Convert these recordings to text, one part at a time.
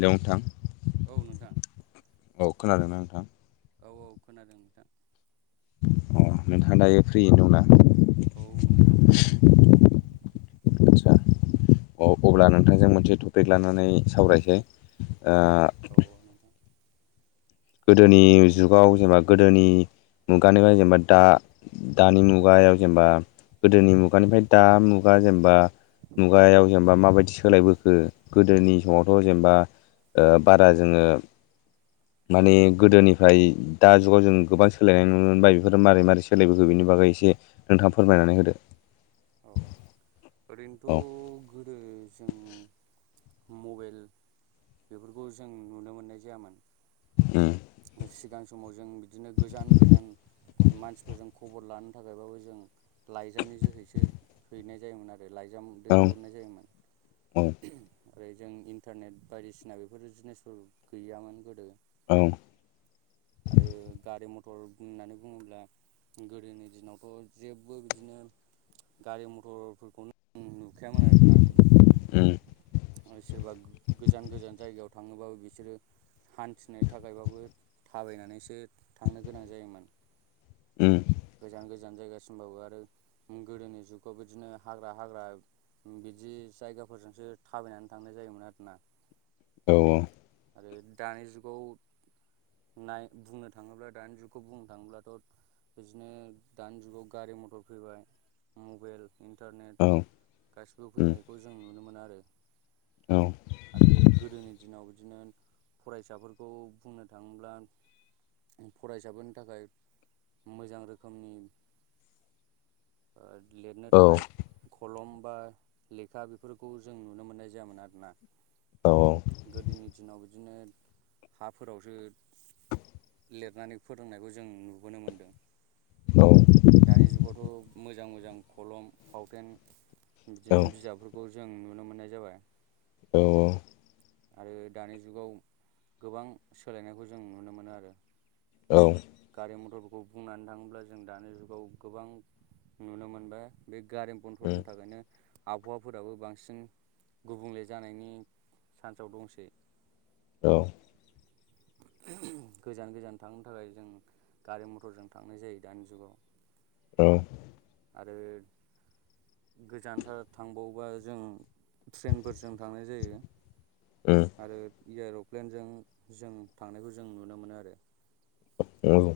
लंथां औ नोंथां औ खोनादोंना नोंथां औ औ खोनादों नोंथां अ नोंथां दायो फ्रियैनो दंना औ नोंथां फैयानो आचसा अ अब्ला नोंथांजों मोनसे टपिक लानानै सावरायसै औ औ नोंथां गोदोनि जुगाव जेनेबा गोदोनि मुगानिफ्राय जेनेबा दा दानि मुगायाव जेनेबा गोदोनि औ मुगानिफ्राय दा मुगा जेनेबा मुगायाव जेनेबा माबायदि सोलायबोखो गोदोनि औ समावथ' जेनेबा बारा जोङो माने गोदोनिफ्राय दा जुगाव जों गोबां सोलायनाय नुनो मोनबाय बेफोर मारै मारै सोलायबोखो बेनि बागै एसे नोंथाङा फोरमायनानै होदो औ औ ओरैनोथ' गोदो जों मबाइल बेफोरखौ जों नुनो मोननाय जायामोन सिगां समाव जों बिदिनो गोजान गोजान मानसिफोरजों खबर लानो थाखायबाबो जों लाइजामनि जोहै बि हैनाय जायोमोन आरो लाइजाम उम औ दैथायहरनाय जायोमोन औ ओरै जों इन्टारनेट बायदिसिना बेफोर जिनिसफोर गैयामोन गोदो औ आरो गारि मथर होननानै बुङोब्ला गोदोनि दिनावथ' जेबो बिदिनो गारि मथरफोरखौनो नुखायामोन आरोना उम सोरबा गोजान गोजान जायगायाव थाङोबाबो बिसोरो हान्थिनो थाखायबाबो थाबायनानैसो थांनो गोनां जायोमोन उम गोजान गोजान जायगासिमबावो आरो गोदोनि जुगाव बिदिनो हाग्रा हाग्रा बिदि जायगाफोरजोंसो थाबायनानै थांनाय जायोमोन आरोना औ आरो दानि जुगाव नाय बुंनो थाङोब्ला दानि जुगखौ बुंनो थाङोब्लाथ' बिदिनो दानि जुगाव गारि मथर फैबाय मबाइल इन्टारनेट औ गासिबो उम फैनायखौ जों नुनो मोनो आरो औ आरो गोदोनि दिनाव बिदिनो फरायसाफोरखौ बुंनो थाङोब्ला फरायसाफोरनि थाखाय मोजां रोखोमनि लिरनो औ थाखाय खलम बा लेखा बेफोरखौ जों नुनो मोननाय जायामोन आरोना औ गोदोनि दिनाव बिदिनो हाफोरावसो लिरनानै फोरोंनायखौ जों नुबोनो मोन्दों न' दानि जुगावथ' मोजां मोजां खलम फावथेन औ बिदिनो उम बिजाब खौ जों नुनो मोननाय जाबाय औ आरो दानि जुगाव गोबां सोलायनायखौ जों नुनो मोनो आरो औ गारि मथरफोरखौ बुंनानै थाङोब्ला जों दानि जुगाव गोबां नुनो मोनबाया बे गारि बथ'नि थाखायनो आबहावाफोराबो बांसिन गुबुंले जानायनि सानसेआव दंसै औ गोजान गोजान थांनो थाखाय जों गारि मथरजों थांनाय जायो दानि जुगाव औ आरो गोजानथार थांबावबा जों ट्रेनफोरजों थांनाय जायो उम आरो एर'प्लेनजों जों थांनायखौ जों नुनो मोनो आरो औ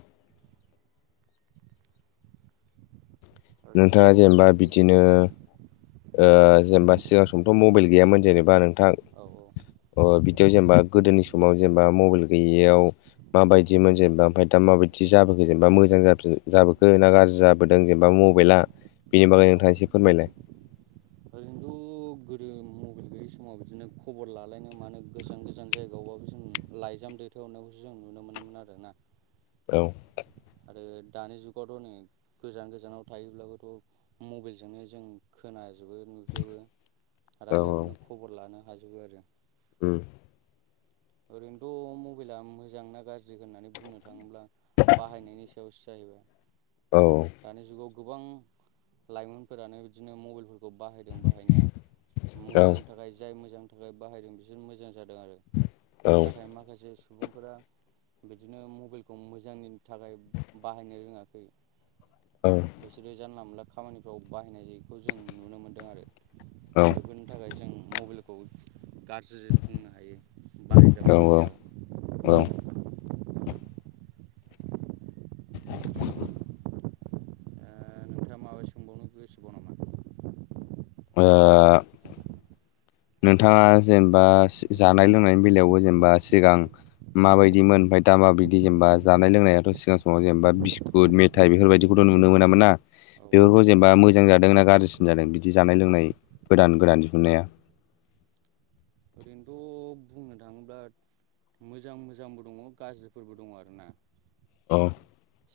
नोंथाङा ओरैनोथ' जेनेबा बिदिनो जेनेबा सिगां समथ' मबाइल गैयामोन जेनेबा नोंथां औ बिदियाव जेनेबा गोदोनि समाव जेनेबा मबाइल गैयैयाव माबायदिमोन जेनेबा ओमफ्राय दा माबायदि जाबोखो जेनेबा मोजां जाबोखो ना गाज्रि जोदों जेनेबा मब मबाइला बेनि बागै औ नोंथाङा एसे फोरमायलाय ओरैनोथ' गोदो मबाइल गैयै समाव बिदिनो खबर लालायनो मानो गोजान गो गोजान जायगायावबाबो जों लाइजाम दैथहरनायखौसो जों नुनो मोनोमोन आरोना औ आरो दानि जुगावथ' नै गोजान गोजानाव थायोब्लाबोथ' मबाइलजोंनो जों खोनादों हाजोबो नुजोबो औ रायजलायबनो खबर लानो हाजोबो आरो उम ओरैनोथ' मबाइला मोजां ना गाज्रि होननानै बुंनो थाङ थाङोब्ला बाहायनायनि सायावसो जाहैबाय औ दानि जुगाव गोबां लाइमोनफोरानो बिदिनो मबाइलफोरखौ बाहायदों बाहायनाया औ मोजां थाखाय जाय मोजांनि थाखाय बाहायदों बिसोर मोजां जादों आरो औ नाथाय माखासे सुबुंफोरा बिदिनो मबाइलखौ मोजांनि थाखाय बाहायनो रोङाखै औ बिसोरो जानला मोनला खामानिफ्राव बाहायनाय जायखौ जों नुनो मोनदों आरो औ गुबनि थाखाय जों मबाइलखौ गाज्रि बुंनो हायो औ बाहायग्राफोरनि सायाव औ दा नोंथाङा माबा सोंबावनो गोसोबाव नामा? ओ नोंथाङा जेनेबा जानाय लोंनायनि बेलायावबो जेनेबा सिगां माबायदिमोन ओमफ्राय दा मााबायदि जेनेबा जानाय लोंनायाथ' सिगां समाव जेनेबा बि गुद मेथाइ बेफोरबायदिखौथ' नुनो मोनामोन ना औ बेफोरखौ जेनेबा मोजां जादों ना गाज्रिसिन जादों बिदि जानाय लोंनाय गोदान गोदान दिहुननाया ओरैनोथ' बुंनो थाङोब्ला मोजां मोजांबो दङ गाज्रिफोरबो दङ आर ना औ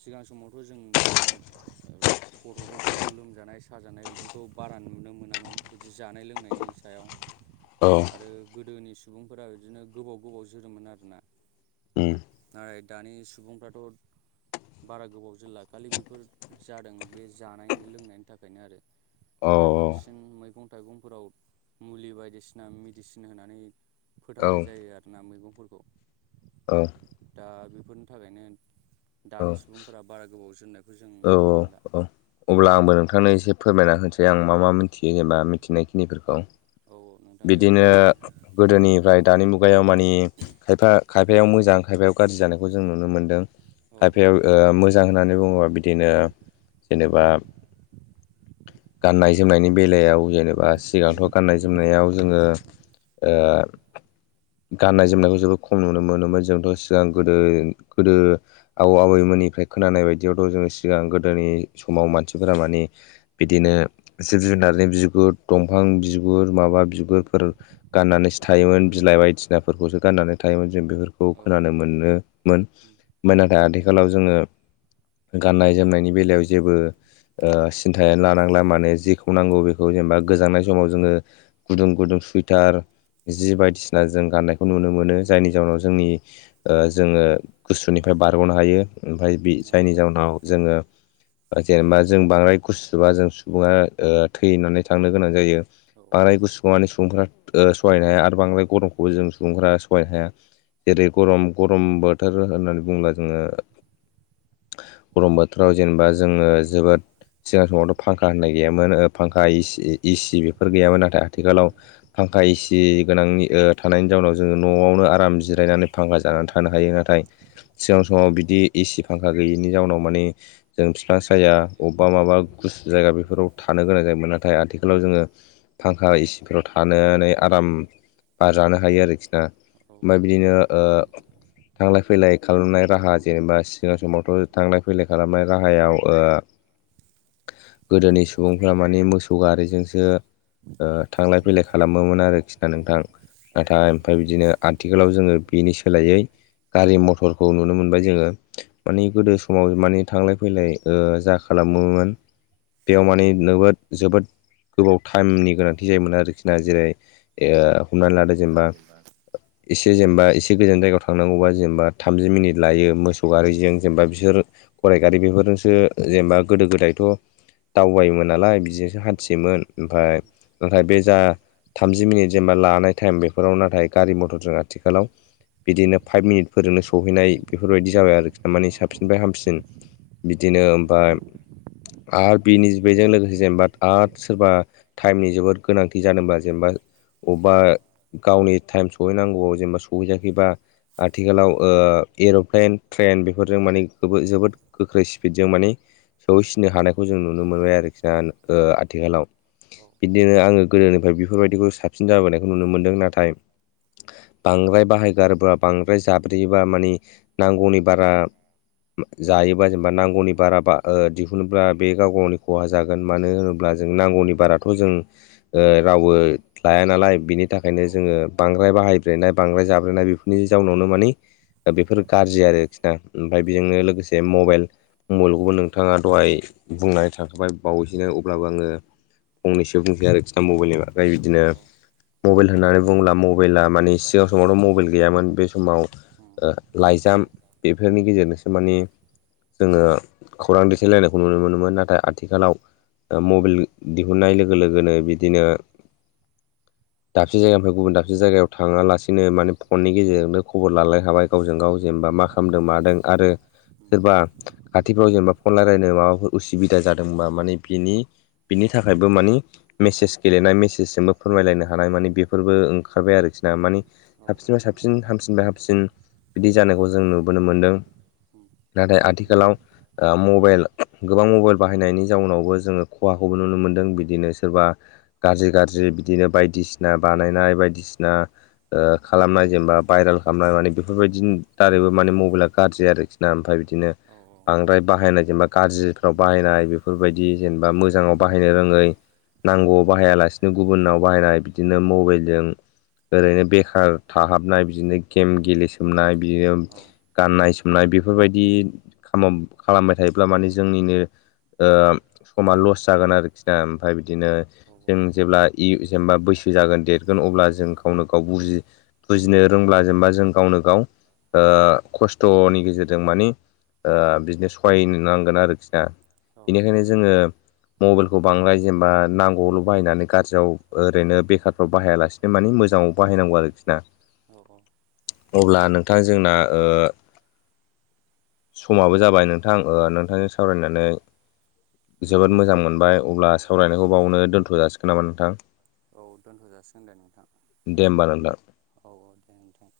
सिगां समावथ' जों बिदिनो गथ'फोरखौ लोमजानाय साजानाय बिदि खौ बारा नुनो मोनामोन बिदि जानाय लोंनायनि सायाव औ आरो गोदोनि सुबुंफोरा बिदिनो गोबाव गोबाव जोरोमोन आरोना। उम नाथाय दानि सुबुंफ्राथ' बारा गोबाव जोरला खालि बेफोर जादों बे जानाय लोंनायनि थाखायनो आरो। औ बे बांसिन मैगं थाइगंफोराव मुलि बायदिसिना मेडिसिन होनानै औ फोथांनाय जायो आरोना मैगंफोरखौ औ दा बेफोरनि थाखायनो दानि सुबुंफोरा बारा गोबाव जोरनाय औ औ औ अब्ला आंबो नोंथांनो एसे फोरमायना होनोसै आं मा मा मिथियो जेनेबा मिथिनायखिनिफोरखौ औ नोंथां दे बिदिनो फोरमायदो गोदोनिफ्राय दानि मुगायाव मानि खायफा खायफायाव मोजां खायफायाव गाज्रि जानायखौ जों नुनो मोनदों औ खायफायाव मोजां होननानै बुङोबा बिदिनो जेनेबा गाननाय जोमनायनि बेलायाव जेनेबा सिगांथ' गाननाय जोमनायाव जोङो ओ गाननाय जोमनायखौ जोबोद खम नुनो मोनोमोन जोंथ' सिगां गोदो गोदो आबौ आबैमोननिफ्राय खोनानाय बायदियावथ' जोङो सिगां गोदोनि समाव मानसिफोरा मानिे बिदिनो जिब जुनारनि बिगुर दंफां बिगुर माबा बि बिगुरफोर गाननानैसो थायोमोन बिलाइ बायदिसिनाफोरखौसो गाननानै थायोमोन जों बेफोरखौ औ खोनानो मोनोमोन उम नाथाय आथिखालाव जोङो गाननाय जोमनायनि बेलायाव जेबो सिन्थायानो लानांला माने जेखौ नांगौ बेखौ जेनेबा गोजांनाय समाव जोङो गुदुं गुदुं सुइटार जि बायदिसिना जों गाननायखौ नुनो मोनो जायनि जाउनाव जोंनि ओ जोङो गुसुनिफ्राय बारगनो हायो ओमफ्राय बि औ जायनि जाहोनाव जोङो जेनेबा जों बांद्राय गुसुबा जों सुबुङा थैनानै थांनो गोनां जायो। औ बांद्राय गुसु माने सुबुंफोरा सहायनो हाया आरो बांद्राय गरमखौबो जों सुबुंफोरा सहायनो हाया जेरै गरम गरम बोथोर होननानै बुंङोब्ला जोङो गरम बोथोराव जेनेबा जोङो जोबोद सिगां समावथ फांखा होननाय गैयामोन फांखा औ उम औ औ एसि एसि बेफोर गैयामोन नाथाय आथिखालाव फांखा इसि गोनांनि ओ थानायनि जाउनाव जोङो न'आवनो आराम जिरायनानै फांखा जानानै थानो हायो नाथाय सिगां समाव बिदि एसि फांखा गैयिनि जाउनाव माने जों बिफां साया अबेबा माबा गुसु जायगा बेफोराव थानो गोनां जायोमोन आरो नाथाय आथिखालाव जोङो फांखा एसिफोराव थानानै आराम बार जानो हायो आरोखि ना ओमफ्राय बिदिनो थांलाय फैलाय खालामनाय राहा जेनेबा सिगां समावथ थांलाय फैलाय खालामनाय गाहायाव ओ गोदोनि सुबुंफ्रा माने मोसौ गारिजोंसो ओ थांलाय फैलाय खालामोमोन आरोखिना नोंथां औ नाथाय ओमफ्राय बिदिनो आथिखालाव जोङो बेनि सोलायै गारि मथरखौ नुनो मोनबाय जोङो माने उम गोदो समाव माने थांलाय फैलाय ओ जा खालामोमोन बेयाव माने नोबोद जोबोद गोबाव टाइमनि गोनांथि जायोमोन आरोखिना जेरै ए हमनानै लादो जेनेबा एसे जेनेबा एसे गोजान जायगायाव थांनांगौबा जेनेबा थामजि मिनिट लायो मोसौ सौ गारिजों औ जेनेबा बिसोर गरायगारि बेफोरजोंसो जेनेबा गोदो गोदायथ दावबायोमोन नालाय बिदि हानथियोमोन ओमफ्राय नाथाय बे जा थामजि मिनिट जेनेबा लानाय टाइम बेफोराव नाथाय गारि मथरजों आथिखालाव बिदिनो फाइभ मिनिटफोरजोंनो सौहैनाय बेफोरबायदि जाबाय आरोखि ना माने साबसिनफ्राय हामसिन बिदिनो ओमफ्राय आरो बिनि बेजों लोगोसे जेनेबा आरो सोरबा टाइमनि जोबोद गोनांथि जादोंबा जेनेबा अबेबा गावनि टाइम सहैनांगौआव जेनेबा सहैयाखैबा आथिखालाव ओ एरप्लेन ट्रेन बेफोरजों माने जोबोद गोख्रै स्पिडजों माने सौहैसिनो हानायखौ जों नुनो मोनबाय आरोखिना आथिखालाव बिदिनो आङो गोदोनिफ्राय बेफोरबायदिखौ साबसिन जाबोनायखौ नुनो मोनदों नाथाय बांद्राय बाहायगारोबा बांद्राय जाब्रेयोबा मानि नांगौनि बारा जायोबा जेनेबा नांगौनि बाराबा दिहुनोब्ला बे गाव गावनो खहा जागोन मानो होनोब्ला जों नांगौनि बाराथ जों रावबो लाया नालाय बिनि थाखायनो जोङो बांद्राय बाहायब्रेनाय बांद्राय जाब्रेनाय बेफोरनि जाउनावनो माने बेफोर गाज्रि आरोखिना ओमफ्राय बेजोंनो लोगोसे मबाइल मबाइलखौबो नोंथाङा दहाय बुंनानै थांखाबाय बावैसो अब्लाबो आङो फंनैसो बुंफिनबाय आरो खि ना ओमफ्राय बिदिनो मबाइल होननानै बुङोब्ला मबाइला माने सिगां समावथ मबाइल गैयामोन बे समाव लाइजाम बेफोरनि गेजेरजोंसो माने जोङो खौरां दैथायलायनायखौ नुनो मोनोमोन नाथाय आथिखालाव मबाइल दिहुननाय लोगो लोगोनो बिदिनो दाबसे जायगानिफ्राय गुबुन दाबसे जायगायाव थाङालासिनो माने फननि गेजेरजोंनो खबर लालायनो हाबाय गावजों गाव जेनेबा मा खालामदों मादों आरो सोरबा खाथिफ्राव जेनेबा फन रायलायनो माबाफोर उसुबिदा जादोंबा माने बिनि बिनि थाखायबो मानि मेसेज गेलेनाय मेसेजजोंबो फोरमायलायनो हानाय मानिे बेफोरबो ओंखारबाय आरोखिना मानि साबसिनफ्राय साबसिन हामसिनब हामसिन बिदि जानायखौ जों नुबोनो मोन्दों उम नाथाय आथिखालाव मबाइल गोबां मबाइल बाहायनायनि जाउनावबो जोङो खहाखौबो नुनो मोनदों बिदिनो सोरबा गाज्रि गाज्रि बिदिनो बायदिसिना बानायनाय बायदिसिना खालामनाय जेनेबा भाइरेल खालामनाय माने बेफोरबायदिनि दारैबो माने मबाइला गाज्रि आरोखि नो ओमफ्राय बिदिनो औ बांद्राय बाहायनाय जेनेबा गाज्रिफ्राव बाहायनाय बेफोरबायदि जेनेबा मोजाङाव बाहायनो रोङै नांगौ बाहायालासिनो गुबुननाव बाहायनाय बिदिनो मबाइलजों ओरैनो बेखार थाहाबनाय बिदिनो गेम गेलेसोमनाय बिदिनो औ औ गाननाय जोमनाय बेफोर बेफोरबायदि खा खालामबाय थायोब्ला माने जोंनिनो समा लस जागोन आरोखिना ओमफ्राय बिदिनो जों जेब्ला इ जेनेबा बैसो जागोन देरगोन अब्ला जों गावनो गाव बुजि बुजिनो रोंब्ला जेनेबा जों गावनो गाव खस्थ'नि गेजेरजों जों मानि बिदिनो सहाय नांगोन आरोखि ना औ बेनिखायनो जोङो मबाइलखौ बांद्राय जेनेबा नांगौआवल' बाहायनानै गाज्रियाव ओरैनो बेखारफ्राव बाहायालासिनो माने मोजाङाव बाहायनांगौ आरोखि ना औ औ अब्ला नोंथां जोंना समाबो जाबाय नोंथां नोंथांजों सावरायनानै जोबोद मोजां मोनबाय अब्ला सावरायनायखौ बावनो दोन्थ' जासिगोन नामा नोंथां औ दोनथ' जाासिगोन दे नोंथां दे होमबा नोंथां औ औ दे नोंथां